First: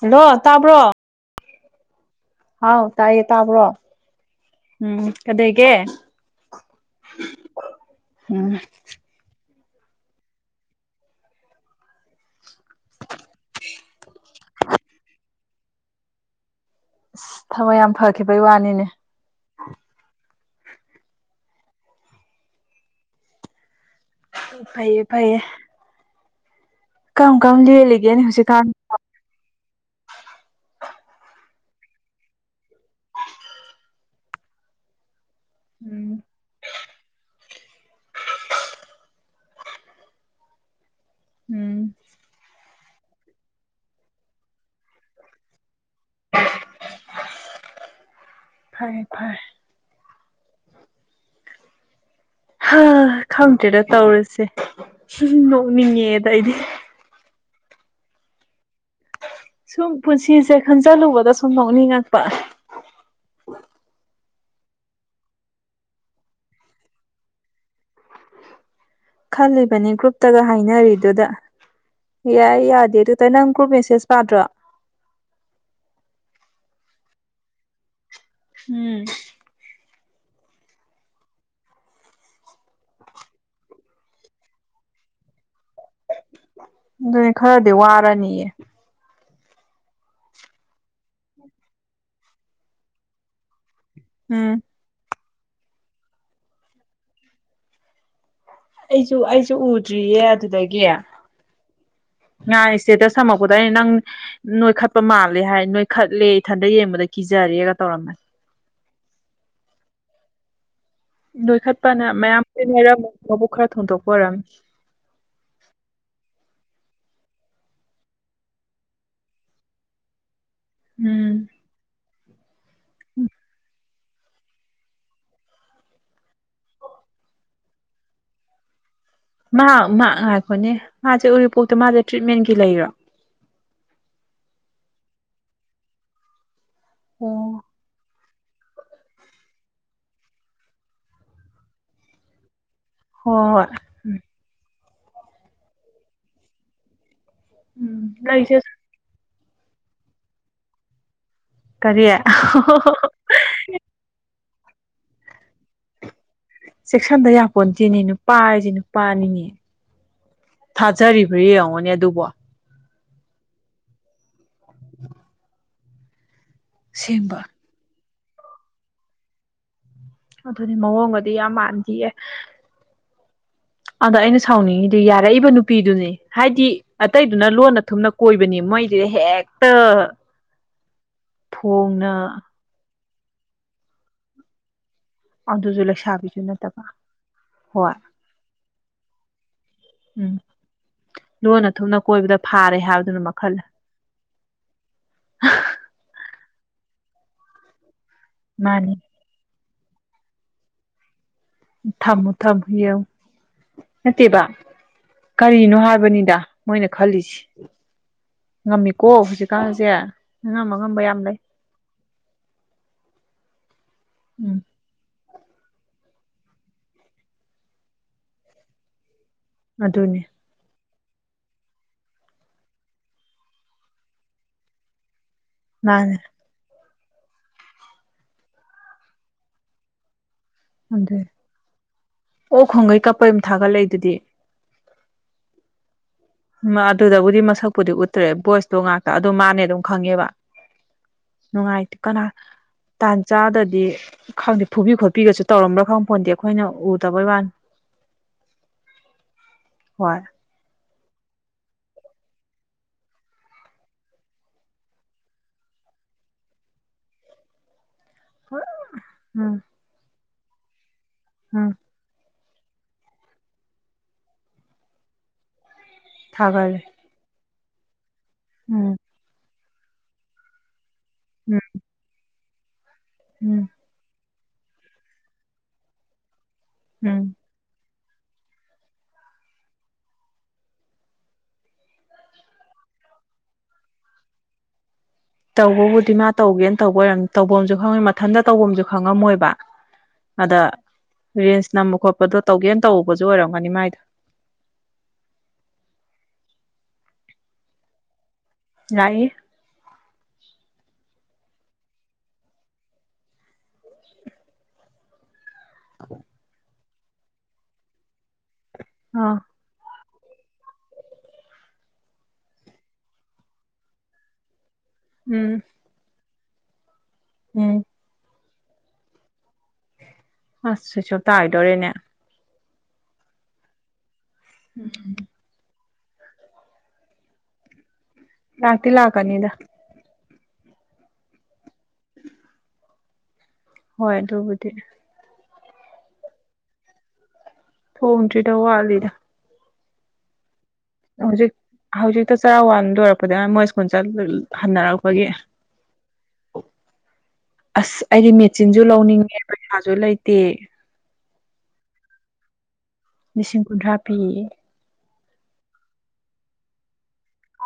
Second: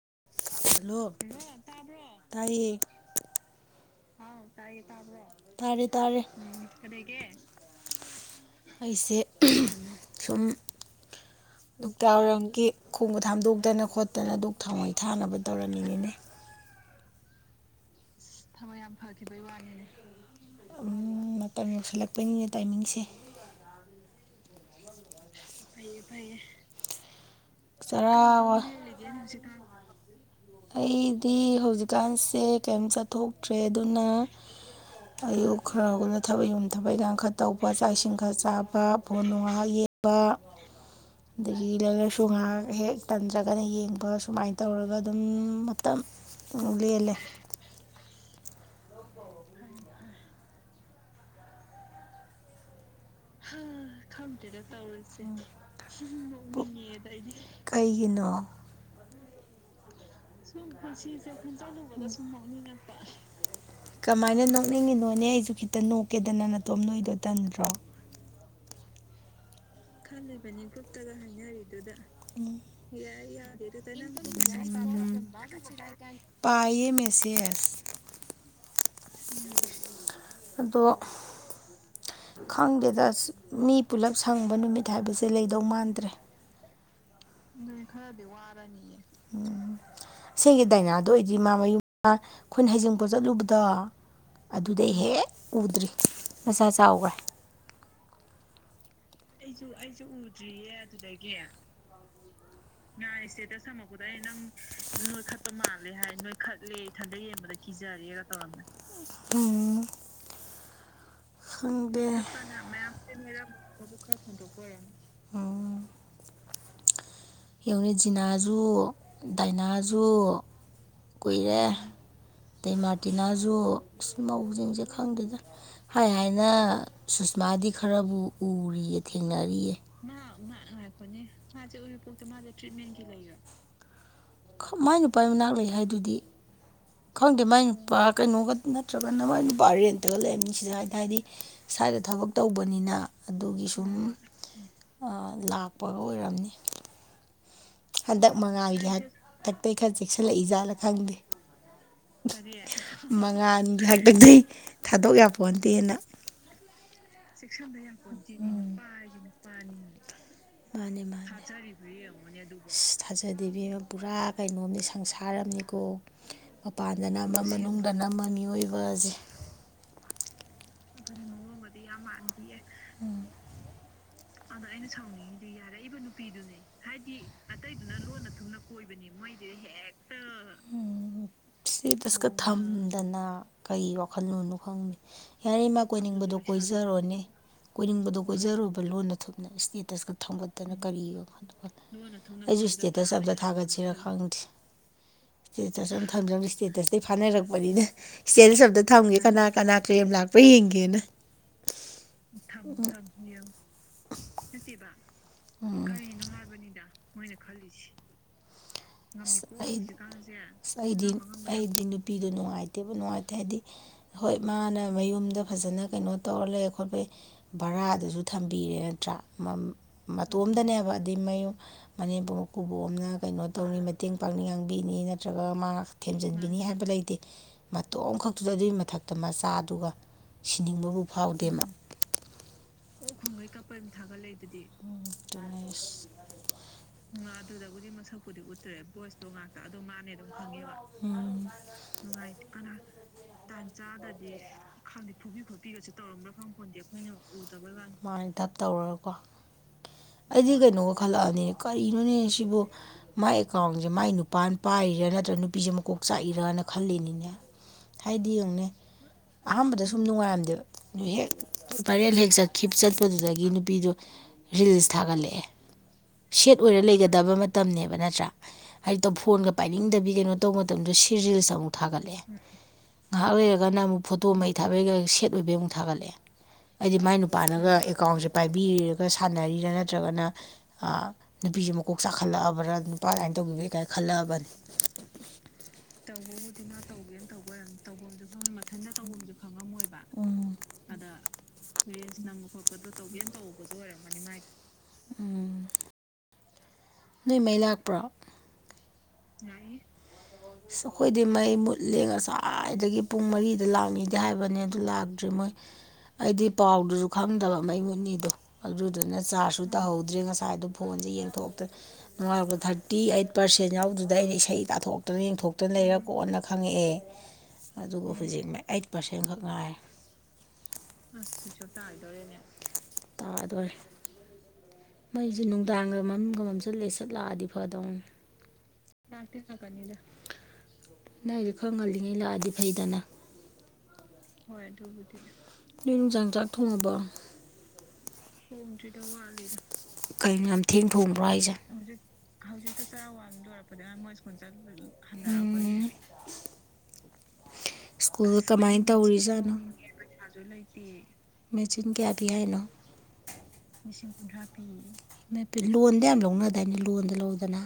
Hello ꯇꯥꯕ꯭ꯔꯣ hello ꯇꯥꯏꯌꯦ ꯍꯥꯎ ꯇꯥꯏꯌꯦ ꯇꯕ꯭ꯔꯣ ꯇꯥꯔꯦ ꯇꯥꯔꯦ ꯎꯝ ꯑꯩꯁꯦ ꯁꯨꯝ ꯇꯣꯛꯇꯔꯝꯒꯤ ꯈꯣꯡꯕ ꯊꯥꯝꯗꯣꯛꯇꯅ ꯈꯣꯠꯇꯅ ꯗꯨꯛ ꯊꯥꯎꯋꯥꯩ ꯊꯥꯅꯕ ꯇꯧꯔꯝꯃꯤꯉꯅꯦ ꯊꯕꯛ ꯌꯥꯝ ꯐꯦ ꯊꯕꯛ ꯌꯥꯝ ꯐꯈꯤꯕꯒꯤ ꯋꯥꯅꯤꯅꯦ ꯑꯗꯨꯝ ꯃꯇꯝ ꯌꯧꯁꯤꯜꯂꯛꯄꯩꯅꯤꯅꯦ ꯇꯥꯏꯃꯤꯡꯁꯦ ꯐꯩꯌꯦ ꯐꯩꯌꯦ ꯐꯩ ꯐꯩꯌꯦ ꯀꯔꯝ ꯀꯔꯝ ꯂꯦꯜꯂꯤꯒꯦꯅꯤ ꯍꯧꯖꯤꯛꯀꯥꯟ [unintelligible] ꯑꯩꯗꯤ ꯍꯧꯖꯤꯛꯀꯥꯟꯁꯦ ꯀꯩꯝ ꯆꯠꯊꯣꯛꯇ꯭ꯔꯦ ꯑꯗꯨꯅ ꯑꯌꯨꯛ ꯈꯔ ꯎꯝ ꯈꯔꯅ ꯊꯕꯛ ꯌꯨꯝ ꯊꯕꯛ ꯏꯈꯥꯡ ꯈꯔ ꯇꯧꯕ ꯆꯥꯛ ꯏꯁꯤꯡ ꯈꯔ ꯆꯥꯕ ꯐꯣꯟ ꯅꯨꯡ ꯉꯍꯥꯛ ꯌꯦꯡꯕ ꯑꯗꯒꯤ ꯎꯝ ꯂꯥꯏꯛ ꯂꯥꯏꯁꯨ ꯉꯥꯏꯍꯥꯛ ꯍꯦꯛ ꯇꯟꯖ꯭ꯔꯒꯅ ꯌꯦꯡꯕ ꯁꯨꯃꯥꯏꯅ ꯇꯧꯔꯒ ꯑꯗꯨꯝ ꯃꯇꯝ ꯂꯦꯜꯂꯦ ꯐꯔꯦ ꯐꯔꯦ ꯍꯥꯥ ꯍꯥ ꯈꯪꯗꯦꯒ ꯅꯣꯛꯅꯤꯡꯉꯦꯗ ꯑꯩꯗꯤ ꯇꯧꯔꯁꯤꯅꯦꯅꯤꯡꯉꯗ ꯑꯩꯗꯤ ꯀꯩꯒꯤꯅꯣ ꯁꯨꯝ ꯄꯨꯟꯁꯤꯁꯦ ꯈꯟꯖꯤꯜꯂꯨꯕꯗ ꯁꯨꯝ ꯅꯣꯛꯅꯤꯡꯉꯛꯄ ꯀꯃꯥꯏꯅ ꯅꯣꯛꯅꯤꯡꯉꯤꯅꯣꯅꯦ ꯑꯩꯁꯨ ꯈꯤꯇ ꯅꯣꯛꯀꯦꯗꯅ ꯅꯇꯣꯝ ꯅꯣꯏꯗꯣ ꯇꯟꯗ꯭ꯔꯣ ꯈꯜꯂꯤꯕꯅꯤ ꯒ꯭ꯔꯨꯞꯇꯒ ꯍꯥꯏꯅꯔꯤꯗꯨꯗ ꯗꯨꯗ ꯌꯥꯏ ꯌꯥꯗꯦ ꯑꯗꯨꯗ ꯅꯪ ꯒ꯭ꯔꯨꯞ ꯃꯦꯁꯦꯁ ꯄꯥꯗ꯭ꯔꯣ ꯄꯑꯌꯦꯦ ꯃꯦꯁꯦꯖ ꯎꯝ ꯑꯗꯣ ꯈꯪꯗꯦꯗ ꯑꯁ ꯃꯤ ꯄꯨꯂꯞ ꯁꯪꯕ ꯅꯨꯃꯤꯠ ꯍꯥꯏꯕꯁꯦ ꯂꯩꯗꯧ ꯃꯥꯟꯗ꯭ꯔꯦ ꯑꯗꯨꯅꯤ ꯈꯔꯗꯤ ꯋꯥꯔꯅꯤꯑ ꯑꯁꯦꯡꯒꯤ ꯗꯥꯏꯅꯥꯗꯣ ꯑꯣꯏꯗꯤ ꯃꯥ ꯃꯌꯨꯝ ꯑꯩꯈꯣꯏꯅ ꯍꯩꯖꯤꯡꯄꯣ ꯆꯠꯂꯨꯕꯗ ꯎꯝ ꯑꯗꯨꯗꯩ ꯍꯦꯛ ꯎꯗ꯭ꯔꯤ ꯃꯆꯥꯥ ꯆꯥꯎꯈ꯭ꯔꯦ ꯑꯩꯁꯨ ꯑꯩꯁꯨ ꯎꯗ꯭ꯔꯤꯌꯦ ꯑꯗꯨꯗꯒꯤ ꯉꯔꯤꯁꯤ ꯁꯇꯦꯇꯁ ꯊꯝꯃꯛꯄꯗ ꯑꯩꯅ ꯅꯪ ꯅꯣꯏꯈꯠꯄ ꯃꯥꯜꯂꯦ ꯍꯥꯏ ꯅꯣꯏꯈꯠꯂꯦ ꯏꯊꯟꯗ ꯌꯦꯡꯕꯗ ꯀꯤꯖꯔꯦꯒ ꯇꯧꯔꯝꯃꯅꯤ ꯎꯝ ꯈꯪꯗꯦ ꯅꯣꯏꯈꯠꯄꯅ ꯃꯌꯥꯝ ꯀꯣꯏ ꯂꯩꯔꯝꯃꯦ ꯃꯕꯨꯛ ꯈꯔ ꯊꯣꯡꯗꯣꯛꯄ ꯑꯣꯏꯔꯝꯃꯤ ꯑꯦꯎꯅꯤ ꯖꯤꯅꯥꯖꯨ ꯗꯥꯏꯅꯥꯖꯨ ꯎꯝ ꯀꯨꯏꯔꯦ ꯑꯗꯩ ꯃꯥꯔꯇꯤꯅꯥꯁꯨ ꯃꯧꯁꯤꯡꯁꯦ ꯈꯪꯗꯦꯗ ꯍꯥꯏ ꯍꯥꯏꯅ ꯁꯨꯁꯃꯥꯗꯤ ꯈꯔꯕꯨ ꯎꯔꯤ ꯊꯦꯡꯅꯔꯤꯌꯦ ꯃꯥ ꯃꯥ ꯉꯥꯏꯈꯣꯅꯦ ꯉꯥꯛꯄꯅꯦ ꯃꯥꯁꯦ ꯎꯔꯤꯄꯣꯛꯇ ꯃꯥꯁꯦ ꯎꯣꯛ ꯃꯥꯁ ꯇ꯭ꯔꯤꯠꯃꯦꯟꯒꯤ ꯂꯩꯔꯣ ꯇ꯭ꯔꯤꯠꯦꯟ ꯂꯩ [inaudible] ꯃꯥꯏ ꯅꯨꯄꯥꯏ ꯃꯅꯥꯛ ꯂꯩ ꯍꯥꯏꯗꯨꯗꯤ ꯈꯪꯗꯦ ꯑꯣ ꯃꯥꯏ ꯅꯨꯄꯥ ꯀꯩꯅꯣꯒ ꯅꯠꯇ꯭ꯔꯒꯅ ꯃ ꯅꯨꯄꯥ ꯑꯔꯦꯟꯇꯒ ꯂꯩ ꯃꯤꯁꯤꯗ ꯍꯥꯏꯅ ꯍꯥꯏꯗꯤ ꯁ꯭ꯋꯥꯏꯗ ꯊꯕꯛ ꯇꯧꯕꯅꯤꯅ ꯍꯣꯏ ꯑꯗꯨꯒꯤ ꯍꯣꯏ ꯁꯨꯝ ꯂꯥꯛꯄꯒ ꯑꯣꯏꯔꯝꯅꯤ ꯎꯝ ꯍꯟꯗꯛ ꯂꯩꯁꯦ ꯃꯉꯥꯜꯒꯤ ꯍꯥꯛꯇꯛꯇꯩ ꯈꯔ ꯆꯦꯛꯁꯤꯜꯂꯛꯏꯖꯥꯠꯅ ꯈꯪꯗꯦ ꯀꯔꯤ ꯃꯉꯥꯜꯒꯤ ꯍꯥꯏꯄ ꯅꯩ ꯊꯥꯗꯣꯛ ꯌꯥꯄꯣꯟꯗꯦꯅ ꯆꯦꯛꯁꯟꯗ ꯌꯥꯄꯣꯟꯗꯤꯦꯅꯦ ꯅꯨꯄꯥ ꯍꯥꯏꯁꯦ ꯅꯨꯄꯥꯅꯤꯅꯦ ꯃꯥꯅꯤ ꯃꯥ ꯊꯥꯖꯔꯤꯕ꯭ꯔꯥ ꯌꯦꯡꯉꯣꯅꯦ ꯑꯗꯨꯕꯣ ꯊꯥꯖꯗꯕꯤ ꯑꯃ ꯄꯨꯔꯥ ꯀꯩꯅꯣꯝꯅꯤ ꯁꯪꯁꯥꯔꯝꯅꯤꯀꯣ ꯃꯄꯥꯟꯗ ꯑꯁꯦꯡꯕ ꯅꯝꯃ ꯃꯅꯨꯡꯗ ꯅꯝꯃ ꯃꯤꯑꯣꯏꯕꯁꯦ ꯑꯗꯨꯅꯤ ꯃꯑꯣꯡꯒꯗꯤ ꯌꯥꯝ ꯃꯥꯟꯈꯤꯌꯦ ꯑꯗꯣ ꯑꯩꯅ ꯁꯥꯎꯅꯤꯡꯉꯤꯗꯤ ꯌꯥꯔꯛꯏꯕ ꯅꯨꯄꯤꯗꯨꯅꯦ ꯍꯥꯏꯗꯤ ꯑꯇꯩꯗꯨꯅ ꯂꯣꯟꯅ ꯊꯨꯝꯅ ꯀꯣꯏꯕꯅꯤ ꯃꯣꯏꯁꯤꯗ ꯍꯦꯛꯇ ꯐꯣꯡꯅ ꯏꯁꯇꯦꯇꯁꯀ ꯊꯝꯗꯅ ꯀꯔꯤ ꯋꯥꯈꯜꯂꯨꯅꯣ ꯈꯪꯉ ꯌꯥꯔꯦ ꯏ ꯃꯥ ꯑꯗꯨꯁꯨ ꯀꯣꯏꯅꯤꯡꯕꯗꯣ ꯂꯩꯁꯥꯕꯤꯁꯨ ꯅꯠꯇꯕ ꯀꯣꯏꯖꯔꯣꯅꯦ ꯍꯣꯏ ꯀꯣꯏꯅꯤꯡꯕꯗꯣ ꯀꯣꯏꯖꯔꯨꯕ ꯂꯣꯟꯅ ꯊꯛꯅ ꯏꯁꯇꯦꯠ ꯇꯁꯀ ꯎꯝ ꯊꯝꯝꯕꯠꯇꯅ ꯀꯔꯤꯒꯣ ꯈꯗ ꯐ ꯂꯣꯟꯅ ꯊꯨꯝꯅ ꯀꯣꯏꯕꯗ ꯑꯩꯁꯨ ꯐꯥꯔꯦ ꯏꯁꯇꯦꯇꯁ ꯍꯥꯏꯕꯗꯨꯅ ꯑꯝꯇ ꯃꯈꯜ ꯊꯥꯒꯠꯁꯤꯔ ꯈꯪꯗꯦ ꯏꯁꯇꯦꯇꯁ ꯑ ꯊꯝꯖꯕ ꯏꯁꯇꯦꯇꯁꯇꯩ ꯐꯥꯅꯔꯛꯄꯅꯤꯅ ꯏꯁꯇꯦꯇꯁ ꯑꯝꯇ ꯃꯥꯅꯤ ꯊꯝꯒ ꯀꯅꯥ ꯀꯅꯥ ꯀ꯭ꯂꯦꯝ ꯂꯥꯛꯄ ꯌꯦꯡꯒꯦꯅ ꯊꯝꯃꯣ ꯊꯝ ꯍ ꯅꯠꯇꯦꯕ ꯀꯔꯤꯅꯣ ꯍꯥꯏꯕꯅꯤꯗ ꯃꯣꯏꯅ ꯈꯜꯂꯤꯁꯤꯦ ꯉꯝꯃꯤꯀꯣ ꯍꯧꯖꯤꯛꯀꯥꯟꯁꯦ ꯑꯉꯝ ꯑꯉꯝꯕ ꯁꯍꯤꯗꯤꯟ ꯌꯥꯝ ꯂꯩ ꯑꯩꯩꯗꯤ ꯅꯨꯄꯤꯗꯣ ꯅꯨꯡꯉꯥꯏꯇꯦꯕ ꯅꯨꯡꯉꯥꯏꯇꯦ ꯍꯥꯏꯗꯤ ꯍꯣꯏ ꯎꯝ ꯃꯥꯅ ꯃꯌꯨꯝꯗ ꯐꯖꯅ ꯀꯩꯅꯣ ꯇꯧꯔ ꯂꯩ ꯈꯣꯠꯄꯩ ꯚꯔꯥꯗꯨꯁꯨ ꯊꯝꯕꯤꯔꯦ ꯅꯠꯇ꯭ꯔꯥ ꯑꯗꯨꯅꯤ ꯣꯝꯗꯅꯦꯕ ꯑꯩ ꯃꯌꯨꯝ ꯃꯅꯦꯝꯄ ꯃꯀꯨꯕꯣꯝꯅ ꯀꯩꯅꯣ ꯇꯧꯅꯤ ꯃꯇꯦꯡ ꯄꯥꯡꯅꯤ ꯉꯥꯡꯕꯤꯅꯤꯅ ꯅꯠꯇ꯭ꯔꯒ ꯃꯥ ꯃꯥꯅꯦ ꯊꯦꯝꯖꯤꯟꯕꯤꯅꯤ ꯍꯥꯏꯕ ꯂꯩꯇꯦ ꯃꯇꯣꯝ ꯈꯛꯇꯨꯗ ꯑꯗꯨꯒꯤ ꯃꯊꯛꯇ ꯃꯆꯥꯗꯨꯒ ꯁꯤꯅꯤꯡꯕꯕꯨ ꯑꯗꯨꯅꯤ ꯐꯥꯎꯗꯦ ꯃꯥ ꯑꯣ ꯈꯣꯡꯒꯩ ꯀꯞꯄꯩ ꯑꯗꯨ ꯊꯥꯒꯠꯂꯛꯏ ꯑꯗꯨꯗꯤ ꯇꯅꯦꯁ ꯑꯗꯨꯗꯕꯨꯗꯤ ꯃꯁꯛꯄꯨꯗꯤ ꯎꯠꯇ꯭ꯔꯦ ꯚꯣꯏꯁꯇꯣ ꯉꯥꯛꯇ ꯑꯗꯨ ꯃꯥꯅꯦ ꯑꯗꯨꯝ ꯈꯪꯉꯦꯕ ꯅꯨꯡꯉꯥꯏꯇꯦ ꯀꯅꯥ ꯇꯥꯟ ꯆꯥꯗꯗꯤ ꯈꯪꯗꯦ ꯐꯨꯕꯤ ꯈꯣꯠꯄꯤꯒꯁꯨ ꯇꯧꯔꯝꯕ꯭ꯔꯥ ꯈꯪꯕ ꯐꯣꯟꯗꯦ ꯑꯩꯈꯣꯏꯅ ꯎꯗꯕꯩ ꯋꯥꯅꯤ ꯁꯨꯃꯥꯏꯅ ꯊꯞ ꯇꯧꯔꯒꯀꯣ ꯍꯣꯏ ꯑꯩꯗꯤ ꯀꯩꯅꯣꯒ ꯈꯜꯂꯛꯑꯅꯤꯅꯦ ꯀꯔꯤꯅꯣꯅꯦ ꯁꯤꯕꯨ ꯃꯥꯥꯏ ꯑꯦꯀꯥꯎꯟꯁꯦ ꯃꯥꯏ ꯅꯨꯄꯥꯅ ꯄꯥꯏꯔꯤꯔꯥ ꯅꯠꯇ꯭ꯔꯒ ꯅꯨꯄꯤꯁꯦ ꯃꯀꯣꯛ ꯆꯥꯛꯏꯔꯅ ꯈꯜꯂꯤꯅꯤꯅꯦ ꯍꯥꯏꯗꯤ ꯌꯦꯡꯉꯨꯅꯦ ꯎꯝ ꯑꯍꯥꯟꯕꯗ ꯁꯨꯝ ꯅꯨꯡꯉꯥꯏꯔꯝꯗꯦꯕ ꯍꯦꯛ ꯎꯝ ꯕꯥꯏꯔꯦꯜ ꯍꯦꯛ ꯆꯠꯈꯤꯕ ꯆꯠꯄꯗꯨꯗꯒꯤ ꯅꯨꯄꯤꯗꫭ ꯔꯤꯜꯁ ꯊꯥꯒꯠꯂꯛꯑꯦ ꯁꯦꯠ ꯑꯣꯏꯔ ꯊꯥꯒꯠꯂꯦ ꯂꯩꯒꯗꯕ ꯃꯇꯝꯕꯅ‌ꯦꯕ ꯅꯠꯇ꯭ꯔꯥ ꯎꯝ ꯍꯥꯏꯛꯇꯣ [unintelligible] ꯐꯣꯟꯒ ꯄꯥꯏꯅꯤꯡꯗꯕꯤ ꯀꯩꯅꯣ ꯇꯧꯕ ꯃꯇꯝꯗ ꯁꯤꯔꯤꯜꯁ ꯎꯝ ꯑꯃꯨꯛ ꯊꯥꯒꯠꯂꯛꯑꯦ ꯉꯥꯏꯍꯥꯛ ꯎꯝ ꯂꯩꯔꯒꯅ ꯑꯃꯨꯛ ꯐꯣꯇꯣ ꯃꯩ ꯊꯥꯕꯩꯒ ꯁꯦꯠ ꯑꯣꯏꯕꯩ ꯑꯃꯨꯛ ꯊꯥꯒꯠꯂꯛꯑꯦ ꯍꯥꯏꯗꯤ ꯃꯥꯏ ꯎꯝ ꯅꯨꯄꯥꯅꯒ ꯑꯦꯀꯥꯎꯟꯁꯦ ꯄꯥꯏꯕꯤꯔꯒ ꯁꯥꯟꯅꯔꯤꯔꯥ ꯅꯠꯇ꯭ꯔꯒꯅ ꯑꯥ ꯅꯨꯄꯤꯁꯦ ꯃꯀꯣꯛ ꯆꯥꯛꯈꯠꯂꯛꯑꯕ꯭ꯔꯥ ꯅꯨꯄꯥꯅ ꯑꯗꯨꯃꯥꯏꯅ ꯇꯧꯒꯕꯩ ꯀꯥꯏꯅ ꯈꯜꯂꯛꯑꯕꯅꯤ ꯇꯧꯕꯕꯨꯗꯤ ꯃꯥ ꯇꯧꯒꯦꯅ ꯇꯧꯕ ꯑꯣꯏꯔꯝ ꯇꯧꯐꯝꯁꯨ ꯈꯪꯉꯣꯏ ꯃꯊꯟꯇ ꯇꯧꯕꯐꯝꯝꯁꯨ ꯈꯪꯉꯝꯃꯣꯏꯕ ꯎꯝ ꯑꯗ ꯔꯦꯜꯖꯁ ꯅꯝꯕ ꯈꯣꯠꯄꯗꯣ ꯇꯧꯒꯦꯅ ꯇꯧꯕꯕꯁꯨ ꯑꯣꯏꯔꯝꯒꯅꯤ ꯃꯥꯏꯗꫭ ꯎꯝ ꯅꯣꯏ ꯃꯩ ꯂꯥꯛꯄ꯭ꯔꯣ ꯌꯥꯛꯏ ꯌꯥꯌꯦ [unintelligible] ꯑꯁ ꯑꯩꯈꯣꯏꯗꯤ ꯃꯩ ꯃꯨꯠꯂꯦ ꯉꯁ꯭ꯋꯥꯏꯗꯒꯤ ꯄꯨꯡ ꯃꯔꯤꯗ ꯂꯥꯛꯅꯤꯗꯦ ꯍꯥꯏꯕꯅꯤ ꯑꯗꯨ ꯂꯥꯛꯇ꯭ꯔꯤ ꯃꯣꯏ ꯑꯩꯗꯤ ꯄꯥꯎꯗꯨꯁꯨ ꯈꯪꯗꯕ ꯃꯩ ꯃꯨꯅꯤꯗꯣ ꯑꯗꯨꯗꯨꯅ ꯑꯥ ꯆꯥꯔꯁꯨ ꯇꯧꯍꯧꯗ꯭ꯔꯦ ꯉꯁꯥꯏ ꯑꯗꫭ ꯐꯣꯟꯁꯦ ꯌꯦꯡꯊꯣꯛ ꯇ ꯅꯨꯡꯉꯥꯟꯂꯛꯄꯗ ꯊꯥꯔꯇꯤ ꯑꯩꯠ ꯄꯥꯔꯁꯦꯟ ꯌꯥꯎꯗꯨꯗ ꯑꯩꯅ ꯏꯁꯩ ꯇꯥꯊꯣꯛ ꯇꯅ ꯎꯝ ꯌꯦꯡꯊꯣꯛꯇꯅ ꯂꯩꯔ ꯀꯣꯟꯅ ꯈꯪꯉꯛꯑꯦ ꯎꯝ ꯑꯗꯨꯒ ꯍꯧꯖꯤꯛꯅ ꯑꯩꯠ ꯄꯥꯔꯁꯦꯟꯈꯛ ꯉꯥꯏꯔꯦ ꯑꯁ ꯁꯨꯏꯁ ꯑꫭꯞ ꯇꯥꯥꯒꯤꯗꯣꯔꯦꯅꯦ ꯇꯥꯗꯣꯔꯦ ꯎꯝ ꯃꯩꯁ‌ꯦ ꯅꯨꯡꯗꯥꯡꯒ ꯃꯝꯒ ꯃꯝꯖꯜꯂꯛꯑ‌ꯦ ꯁꯠꯂꯥꯛꯑꯗꯤ ꯐꯗꯧꯅꯦ ꯂꯥꯛꯇꯤ ꯂꯥꯛꯀꯅꯤꯗ ꯑꯗꫭꯏꯖꯨ ꯈꯔ ꯉꯜꯂꯤꯉꯩ ꯂꯥꯛꯑꯗꯤ ꯐꯩꯗꯅ ꯍꯣꯏ ꯑꯗꯨꯕꯨꯗꯤ ꯅꯣꯏ ꯅꯨꯡꯗꯥꯡ ꯆꯥꯛ ꯊꯣꯡꯉꯕꯣ ꯊꯣꯡꯗꯔꯤꯗ ꯋꯥꯠꯂꯤꯗ ꯀꯩꯅꯣ ꯌꯥꯝ ꯊꯦꯡ ꯊꯣꯡꯕ꯭ꯔꯣ ꯍꯧꯖꯤꯛ ꯍꯥꯏꯁꯦ ꯍꯧꯖꯤꯛꯇ ꯆꯔ ꯋꯥꯟ ꯂꯣꯏꯔꯛꯄꯗꯒꯤ ꯃꯥ ꯃꯣꯏ ꯁ꯭ꯀꯨꯜ ꯆꯠ ꯍꯟꯅꯔꯛꯄꯒꯤ ꯑꯁ ꯑꯩꯗꯤ ꯁ꯭ꯀꯨꯜ ꯃꯦꯆꯤꯟꯁꯨ ꯀꯃꯥꯏꯅ ꯂꯧꯅꯤꯡꯉꯦ ꯇꯧꯔꯤꯖꯥꯠꯅꯣ ꯄꯩꯁꯥꯁꯨ ꯂꯩꯇꯦ ꯃꯦꯆꯤꯟ ꯀꯌꯥ ꯄꯤ ꯍꯥꯏꯅꯣ ꯂꯤꯁꯤꯡ ꯀꯨꯟꯊ꯭ꯔꯥ ꯄꯤ ꯅꯠꯇ‌ꯦ ꯂꫭꯟꯗ ꯌꯥꯝ ꯂꯧꯅꯗꯥꯏꯅ‌ꯦ ꯂꫭꯟ ꯅ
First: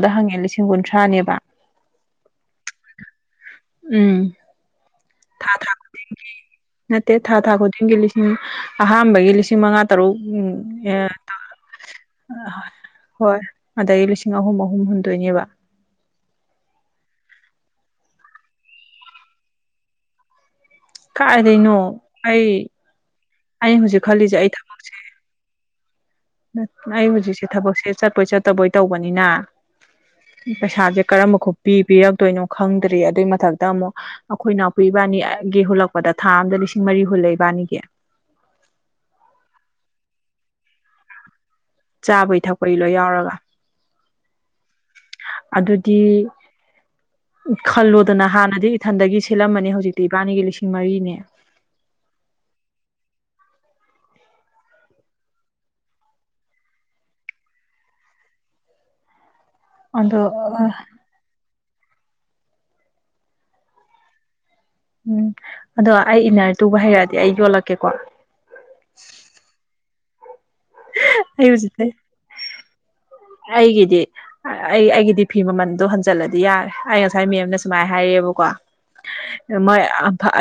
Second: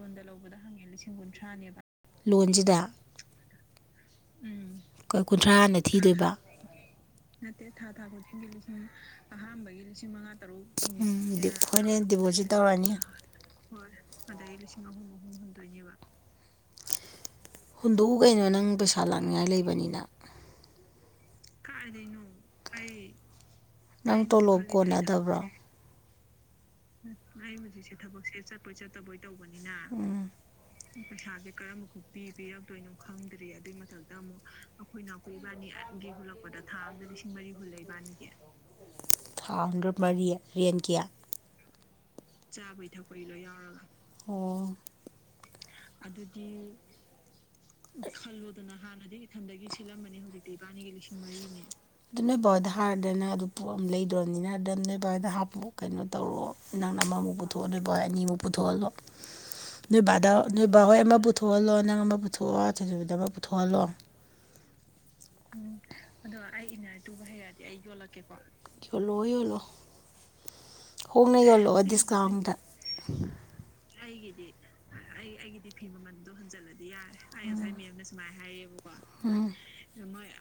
ꯂꯣꯟꯗ ꯂꯧꯕꯗ ꯍꯪꯉꯦ ꯂꯤꯁꯤꯡ ꯀꯨꯟꯊ꯭ꯔꯥꯅꯦꯕ ꯂꯣꯟꯁꯤꯗ ꯎꯝ ꯎꯝ ꯀꯨꯟꯊ꯭ꯔꯥ ꯊꯥ ꯊꯥ ꯍꯥꯟꯅ ꯊꯤꯗꯣꯏꯕ ꯅꯠꯇꯦ ꯊꯥ ꯊꯥ ꯈꯨꯗꯤꯡꯒꯤ ꯂꯤꯁꯤꯡ ꯎꯝ ꯑꯍꯥꯟꯕꯒꯤ ꯂꯤꯁꯤꯡ ꯃꯉꯥ ꯇꯔꯨꯛ ꯎꯝ꯫ ꯑꯩꯈꯣꯏꯅ ꯗꯤꯄꯣꯖꯤꯠ ꯇꯧꯔꯅꯤ [unintelligible] ꯍꯣꯏ ꯑꯗꯒꯤ ꯂꯤꯁꯤꯡ ꯑꯍꯨꯝ ꯑꯍꯨꯝ ꯍꯨꯟꯗꯣꯏꯅꯦꯕ ꯍꯨꯟꯗꯣꯛꯎ ꯀꯩꯅꯣ ꯅꯪ ꯄꯩꯁꯥ ꯂꯥꯛꯅꯤꯡꯉꯥꯏ ꯂꯩꯕꯅꯤꯅ ꯀꯥꯏꯗꯩꯅꯣ ꯑꯩ ꯑꯩ ꯍꯧꯖꯤꯛ ꯅꯪ ꯈꯜꯂꯤꯁꯦ ꯑꯩ ꯇꯣꯂꯣꯞ ꯊꯕꯛꯁꯦ ꯀꯣꯟꯅꯗꯕ꯭ꯔꯣ ꯑꯩ ꯍꯧꯖꯤꯛꯁꯦ ꯊꯕꯛꯁꯦ ꯆꯠꯄꯣꯏ ꯆꯠꯇꯕꯣꯏ ꯇꯧꯕꯅꯤꯅ ꯎꯝ ꯄꯩꯁꯥꯁꯦ ꯀꯔꯝꯕ ꯈ ꯄꯤ ꯄꯤꯔꯛꯇꯣꯏꯅꯣ ꯈꯪꯗ꯭ꯔꯤ ꯑꯗꯨꯏ ꯃꯊꯛꯇ ꯑꯃꯨꯛ ꯑꯩꯈꯣꯏ ꯅꯥꯎꯄꯤ ꯏꯕꯥꯅꯤꯒꯤ ꯍꯨꯂꯛꯄ ꯍꯨꯜꯂꯛꯄꯗ ꯊꯥ ꯑꯃꯗ ꯂꯤꯁꯤꯡ ꯃꯔꯤ ꯍꯨꯜꯂ‌ꯦ ꯏꯕꯥꯅꯤꯒꯤ ꯊꯥ ꯑꯃꯗ ꯃꯔꯤ ꯔꯦꯟꯒꯤ ꯆꯥꯕꯩ ꯊꯛꯄꯒꯤ ꯂꯣꯏ ꯌꯥꯎꯔꯒ ꯑꯣ ꯑꯗꯨꯗꯤ ꯈꯜꯂꯣꯗꯅ ꯍꯥꯟꯅꯗꯤ ꯏꯊꯟꯗꯒꯤ ꯁꯠꯂꯝꯕꯅꯤ ꯍꯧꯖꯤꯛꯇꯤ ꯏꯕꯥꯅꯤꯒꯤ ꯂꯤꯁꯤꯡ ꯃꯔꯤꯅꯦ ꯑꯗꯨ ꯅꯣꯏ ꯕꯥꯏꯗ ꯍꯥꯔꯗꯅ ꯑꯗꯨ ꯄꯣꯠ ꯑꯃ ꯂꯩꯗ꯭ꯔꯕꯅꯤꯅ ꯑꯗꯨ ꯅꯣꯏ ꯕꯥꯎꯏꯗ [unintelligible] ꯍꯥꯞꯄ ꯀꯩꯅꯣ ꯇꯧꯔꯛꯑꯣ ꯅꯪꯅ ꯑꯃꯃꯨꯛ ꯄꯨꯊꯣꯛꯑꯣ ꯅꫭꯏ ꯕꯍꫭꯏ ꯑꯅꯤꯃꯨꯛ ꯄꯨꯊꯣꯛꯍꯜꯂꯣ [inaudible] ꯅꯣꯏꯕꯥꯗ ꯅꯣꯏꯕ ꯍꯣꯏ ꯑꯃ ꯄꯨꯊꯣꯛꯍꯜꯂꯣ ꯅꯪ ꯑꯃ ꯄꯨꯊꯣꯛꯑꯣ ꯊꯣꯏꯊꫭꯏꯕꯤꯗ ꯑꯃ ꯄꯨꯊꯣꯛꯍꯜꯂꯣ ꯎꯝ ꯑꯗꯣ ꯑꯩ ꯏꯟꯅꯔ ꯇꯨꯕ ꯍꯩꯔꯛꯑꯗꯤ ꯑꯩ ꯌꯣꯜꯂꯛꯀꯦꯀꯣ ꯌꯣꯜꯂꯣꯑꯣ ꯌꯣꯜꯂꯣ ꯍꯣꯡꯅ ꯑꯩ ꯌꯣꯜꯂꯛꯑꯣ ꯍꯧꯖꯤꯛꯇꯩ ꯗꯤꯁꯀꯥꯎꯟꯗ ꯑꯩꯒꯤꯗꯤ ꯑꯩ ꯑꯩꯒꯤꯗꯤ ꯐꯤ ꯃꯃꯟꯗꯣ ꯍꯟꯖꯜꯂꯗꯤ ꯌꯥꯔꯦ ꯑꯩ ꯉꯁꯥꯏ ꯃꯦꯝꯅ ꯁꯨꯃꯥꯏꯅ ꯍꯥꯏꯔꯤꯑꯕꯀꯣ ꯎꯝ ꯃꯣꯏ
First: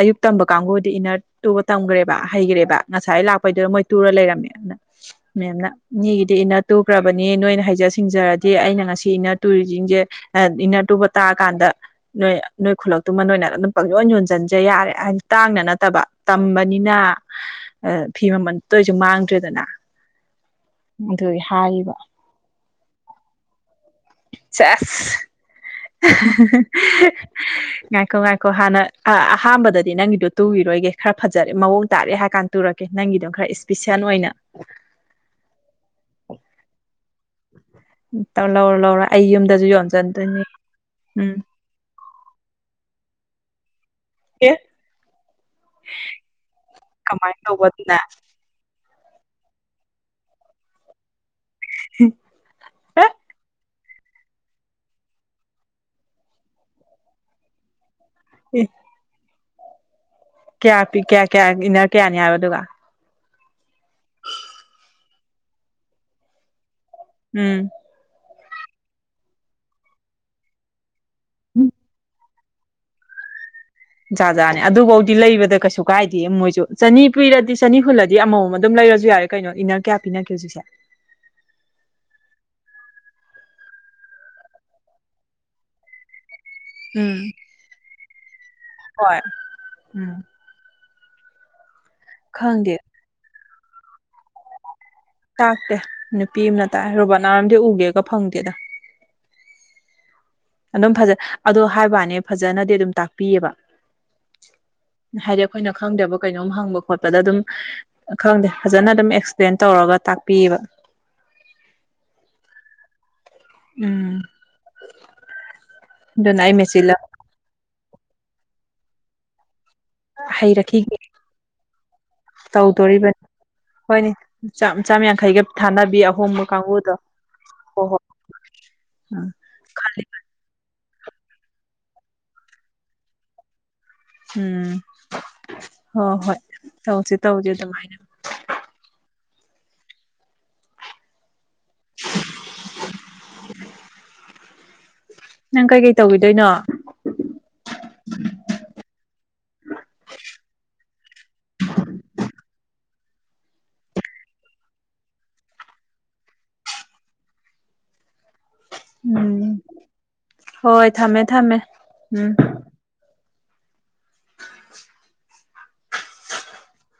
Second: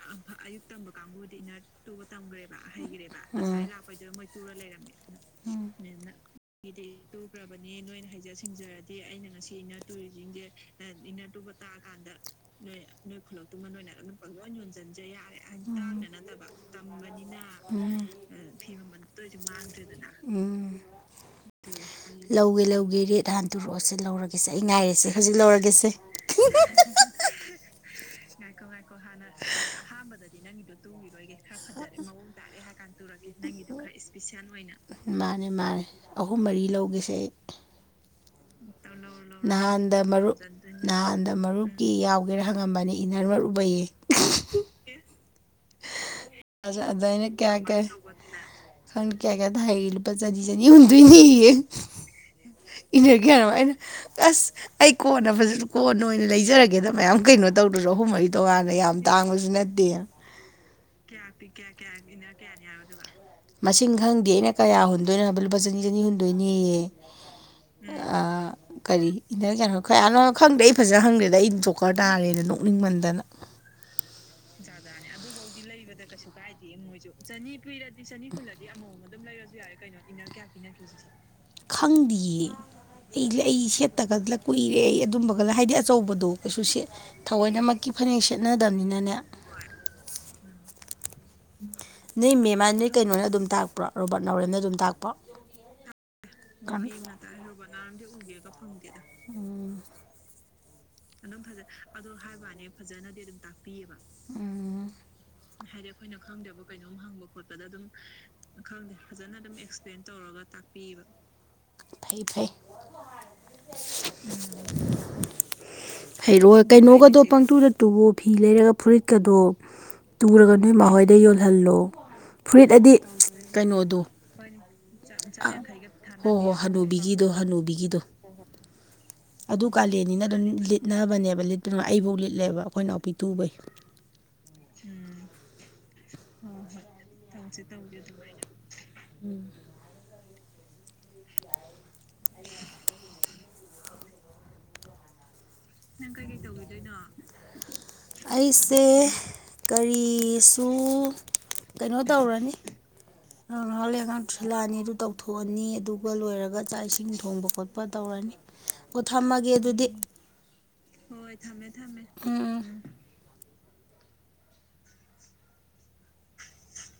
ꯑꯌꯨꯛ ꯇꯝꯕ ꯀꯥꯡꯕꯨꯗꯤ ꯏꯟꯅꯔ ꯇꯨꯕ ꯇꯝꯈ꯭ꯔꯦꯕ ꯍꯩꯈ꯭ꯔꯦꯕ ꯉꯁꯥꯏ ꯂꯥꯛꯄꯩꯗꯨꯗ ꯃꯣꯏ ꯇꯨꯔ ꯂꯩꯔꯝꯃꯦ ꯎꯝ ꯃꯦꯝꯅ ꯃꯤꯒꯤꯗꯤ ꯏꯟꯅ ꯇꯨꯈ꯭ꯔꯕꯅꯤ ꯅꯣꯏꯅ ꯍꯩ ꯅꯣꯏꯅ ꯍꯩꯖ ꯁꯤꯡꯖꯔꯗꯤ ꯑꯩꯅ ꯉꯁꯤ ꯏꯟꯅꯔ ꯇꯨꯔꯤꯁꯤꯡꯤꯡꯁꯦ ꯏꯟꯅꯔ ꯇꯨꯕ ꯇꯥꯛꯑ ꯀꯥꯟꯗ ꯅꯣꯏ ꯅꯣꯏ ꯈꯨꯂꯛꯇꯨꯃ ꯅꯣꯏꯅ ꯑꯗꯨꯝ ꯄ ꯍꯨꯟꯁꯤꯟꯁꯦ ꯌꯥꯔꯦ ꯍꯥꯏꯗꯤ ꯇꯥꯡꯅ ꯅꯠꯇꯕ ꯇꯝꯕꯅꯤꯅ ꯐꯤ ꯃꯃꯜ ꯁꯤ ꯇꯣꯏꯁꯨ ꯃꯃꯜ ꯂꯣꯏꯁꯨ ꯃꯥꯡꯗ꯭ꯔꯦꯗꯅ ꯎꯝ ꯑꯗꯨ ꯍꯥꯏꯌꯦꯕ ꯂꯧꯒꯦ ꯂꯧꯒꯦ ꯔꯦꯠ ꯍꯥꯟ ꯇꯣꯔꯛꯑꯣꯁꯦ ꯂꯧꯔꯒꯦꯁꯦ ꯑꯩ ꯉꯥꯏꯔꯤꯁꯦ ꯍꯧꯖꯤꯛ ꯂꯧꯔꯒꯦꯁꯦ ꯉꯥꯏꯈꯣꯡ ꯉꯥꯏꯈꯣꯡ ꯍꯅ ꯑ ꯑꯍꯥꯟꯕꯗꯗꯤ ꯅꯪꯒꯤꯗꯣ ꯇꯨꯈꯤꯔꯣꯏꯒꯦ ꯈꯔ ꯐꯖꯔꯦ ꯃꯑꯣꯡ ꯇꯥꯔꯦ ꯍꯥꯏꯔ ꯀꯥꯟꯗ ꯇꯨꯔꯛꯀꯦ ꯅꯪꯒꯤꯗꯣ ꯈꯔ ꯏꯁꯄꯤꯁꯦꯜ ꯑꯣꯏꯅ ꯃꯥꯅꯦ ꯃꯥꯅꯦ ꯑꯍꯨꯝ ꯃꯔꯤ ꯂꯧꯒꯦꯁꯦ ꯑꯩ ꯂꯧꯔ ꯂꯧꯔ ꯑꯩ ꯌꯨꯝꯗꯁꯨ ꯅꯍꯥꯟꯗ ꯃꯔꯔꯨ ꯌꯣꯟꯖꯟꯗꯣꯏꯅꯤ ꯅꯍꯥꯟꯗ ꯎꯝ ꯃꯔꯨꯞꯀꯤ ꯌꯥꯎꯒꯦꯔꯥ ꯍꯪꯉꯝꯕꯅꯦ ꯏ ꯅꯔ ꯃꯔꯨꯕꯌꯦ ꯌꯦꯁ ꯗꯅꯤ ꯀꯌꯥ ꯇꯧꯕ ꯀꯦ ꯑꯗꯨꯅ ꯈꯟ ꯀꯌꯥ ꯀꯌꯥꯗ ꯍꯥꯏ ꯄ ꯆꯅꯤ ꯆꯅꯤ ꯍꯗꯣꯏꯅꯤꯌꯦ ꯑꯦ ꯏꯟꯅ ꯀꯌꯥꯅꯩꯅ ꯑꯁ ꯑꯩ ꯀꯣꯟꯅ ꯐ ꯀꯣꯟꯅ ꯑꯣꯏꯅ ꯂꯩꯖꯔꯒꯦꯗ ꯃꯌꯥꯝ ꯀꯩꯅꯣ ꯇꯧꯗ꯭ꯔꯁꯨ ꯑꯍꯨꯝ ꯃꯔꯤ ꯑꯦ ꯇꯧꯀꯥꯟꯗ ꯌꯥꯝ ꯇꯥꯡꯕꯁꯨ ꯅꯠꯇꯦ ꯀꯌꯥ ꯄꯤ ꯀꯌꯥ ꯀꯌꯥ ꯏꯟꯅꯔ ꯀꯌꯥꯅꯤ ꯍꯥꯏꯕ ꯑꯗꯨꯒ ꯃꯁꯤꯡ ꯈꯪꯗꯦ ꯑꯩꯅ ꯀꯌꯥ ꯍꯨꯟꯗꯣꯏꯅꯣ ꯍꯥꯏꯕ ꯂꯨꯄꯥ ꯆꯅꯤ ꯆꯅꯤ ꯍꯨꯟꯗꯣꯏꯅꯤꯑ ꯎꯝ ꯑ ꯀꯔꯤꯅ ꯀꯩꯅꯣ ꯈꯌꯥꯅꯣ ꯈꯪꯗꯦ ꯑꯩ ꯐꯖꯅ ꯈꯪꯗꯦꯗ ꯑꯩ ꯗꯣꯛꯀꯔ ꯇꯥꯔꯦꯗ ꯅꯣꯛꯅꯤꯡꯃꯟꯗꯅ ꯖꯥꯖꯥꯠꯅꯦ ꯑꯗꯨꯐꯧꯗꯤ ꯂꯩꯕꯗ ꯀꯩꯁꯨ ꯀꯥꯏꯗꯦ ꯃꯣꯏꯁꯨ ꯆꯅꯤ ꯄꯤꯔꯗꯤ ꯆꯅꯤ ꯍꯨꯜꯂꯗꯤ ꯑꯃꯃꯝ ꯑꯗꯨꯝ ꯂꯩꯔꯁꯨ ꯌꯥꯔꯦ ꯀꯩꯅꯣ ꯏꯟꯅꯔ ꯀꯌꯥ ꯄꯤꯅꯒꯦ ꯍꯧꯖꯤꯛꯁꯦ ꯈꯪꯗꯌꯦ ꯑꯩ ꯑꯩ ꯁꯦꯠꯇꯒꯂ ꯀꯨꯏꯔꯦ ꯑꯩ ꯑꯗꯨꯝꯕꯒꯂ ꯍꯥꯏꯗꯤ ꯑꯆꯧꯕꯗꯣ ꯀꯩꯁꯨ ꯎꯝ ꯊꯑꯣꯏꯅꯃꯛꯀꯤ ꯐꯅꯦꯛ ꯁꯦꯠꯅꯗꯕꯅꯤꯅꯅꯦ ꯍꯣꯏ ꯎꯝ ꯅꯣꯏ ꯃꯦꯝ ꯃꯥ ꯈꯪꯗꯦ ꯅꯣꯏ ꯀꯩꯅꯣꯅ ꯑꯗꯨꯝ ꯇꯥꯛꯄ꯭ꯔꯥ ꯔꯣꯕꯥꯔꯠ ꯅꯥꯎꯔꯦꯝꯅ ꯑꯗꯨꯝ ꯇꯥꯛꯄ ꯇꯥꯛꯇꯦ ꯅꯨꯄꯤ ꯑꯃꯅ ꯇꯥꯏ ꯔꯣꯕꯥꯅꯥꯔꯝꯗꯤ ꯎꯒꯦꯒ ꯐꯪꯗꯦꯗ ꯎ ꯑꯗꯨꯝ ꯐꯖ ꯑꯗꯣ ꯍꯥꯏꯕꯅꯦ ꯐꯖꯅꯗꯤ ꯑꯗꯨꯝ ꯇꯥꯛꯄꯤꯑꯕ ꯎꯝ ꯍꯥꯏꯗꯤ ꯑꯩꯈꯣꯏꯅ ꯈꯪꯗꯕ ꯀꯩꯅꯣꯝ ꯍꯪꯕ ꯈꯣꯠꯄꯗ ꯑꯗꯨꯝ ꯈꯪꯗꯦ ꯐꯖꯅ ꯑꯗꯨꯝ ꯑꯦꯛꯁꯄ꯭ꯂꯦꯟ ꯇꯧꯔꯒ ꯇꯧꯔꯒ ꯇꯥꯛꯄꯤꯌꯦꯕ ꯇꯥꯛꯄꯤꯕ ꯐꯩ ꯐꯩ ꯎꯝ ꯑꯗꯨꯅ ꯍꯩꯔꯣ ꯑꯩ ꯃꯦꯆꯤꯜꯂ ꯀꯩꯅꯣꯒꯗꯣ ꯄꯪꯇꯨꯗ ꯇꯨꯋꯣ ꯐꯤ ꯂꯩꯔꯒ ꯐꯨꯔꯤꯠꯀꯗꯣ ꯇꯨꯔꯒ ꯍꯩꯔꯛꯈꯤꯒꯦ ꯅꯣꯏꯃꯍꯣꯏꯗ ꯌꯣꯜꯍꯜꯂꯣ ꯐꯨꯔꯤꯠ ꯍꯥꯏꯗꯤ ꯇꯧꯗꯣꯔꯤꯕꯅꯤ ꯀꯩꯅꯣꯗꯣ ꯍꯣꯏꯅꯦ ꯆꯥꯝ ꯆꯥꯝ ꯌꯥꯡꯈꯩꯒ ꯊꯥꯅꯕꯤ ꯍꯣ ꯑꯍꯣꯡꯕ ꯍꯣ ꯀꯥꯡꯕꯨꯗꯣ ꯍꯅꯨꯕꯤꯒꯤꯗꯣ ꯍꯣꯏ ꯍꯅꯨꯕꯤꯒꯤꯗꯣ ꯍꯣꯏ ꯎꯝ ꯑꯗꯨ ꯈꯜꯂꯤ ꯀꯥꯂꯦꯟꯅꯤꯅ ꯑꯗꯨꯝ ꯂꯤꯠꯅꯕꯅꯦꯕ ꯂꯤꯠꯇꯄ ꯑꯩꯐꯥꯎ ꯂꯤꯠꯂꯦꯕ ꯑꯩꯈꯣꯏꯅ ꯑꯎꯄꯤ ꯇꯨꯕꯩ ꯎꯝ ꯍꯣꯏ ꯍꯣꯏ ꯇꯧꯁꯤ ꯇꯧꯁ ꯑꯗꯨꯃꯥꯏꯅ ꯎꯝ ꯌꯥ [unintelligible] ꯅꯪ ꯀꯩꯀꯩ ꯇꯧꯈꯤꯗꯣꯏꯅꯣ ꯑꯩꯁꯦ ꯀꯔꯤꯁꯨ ꯀꯩꯅꯣ ꯇꯧꯔꯅꯤ ꯉꯍꯥꯜꯂꯩꯔ ꯑꯉꯥꯡ ꯇꯨꯏꯁꯤꯜꯂꯛꯑꯅꯤ ꯑꯗꯨ ꯇꯧꯊꯣꯛꯑꯅꯤ ꯑꯗꯨꯒ ꯂꯣꯏꯔꯒ ꯆꯥꯛ ꯏꯁꯤꯡ ꯊꯣꯡꯕ ꯈꯣꯠꯄ ꯇꯧꯔꯅꯤ ꯑꯣ ꯊꯝꯃꯒꯦ ꯎꯝ ꯑꯗꯨꯗꯤ ꯍꯣꯏ ꯊꯝꯃꯦ ꯊꯝꯃꯦ ꯎꯝ [unintelligible]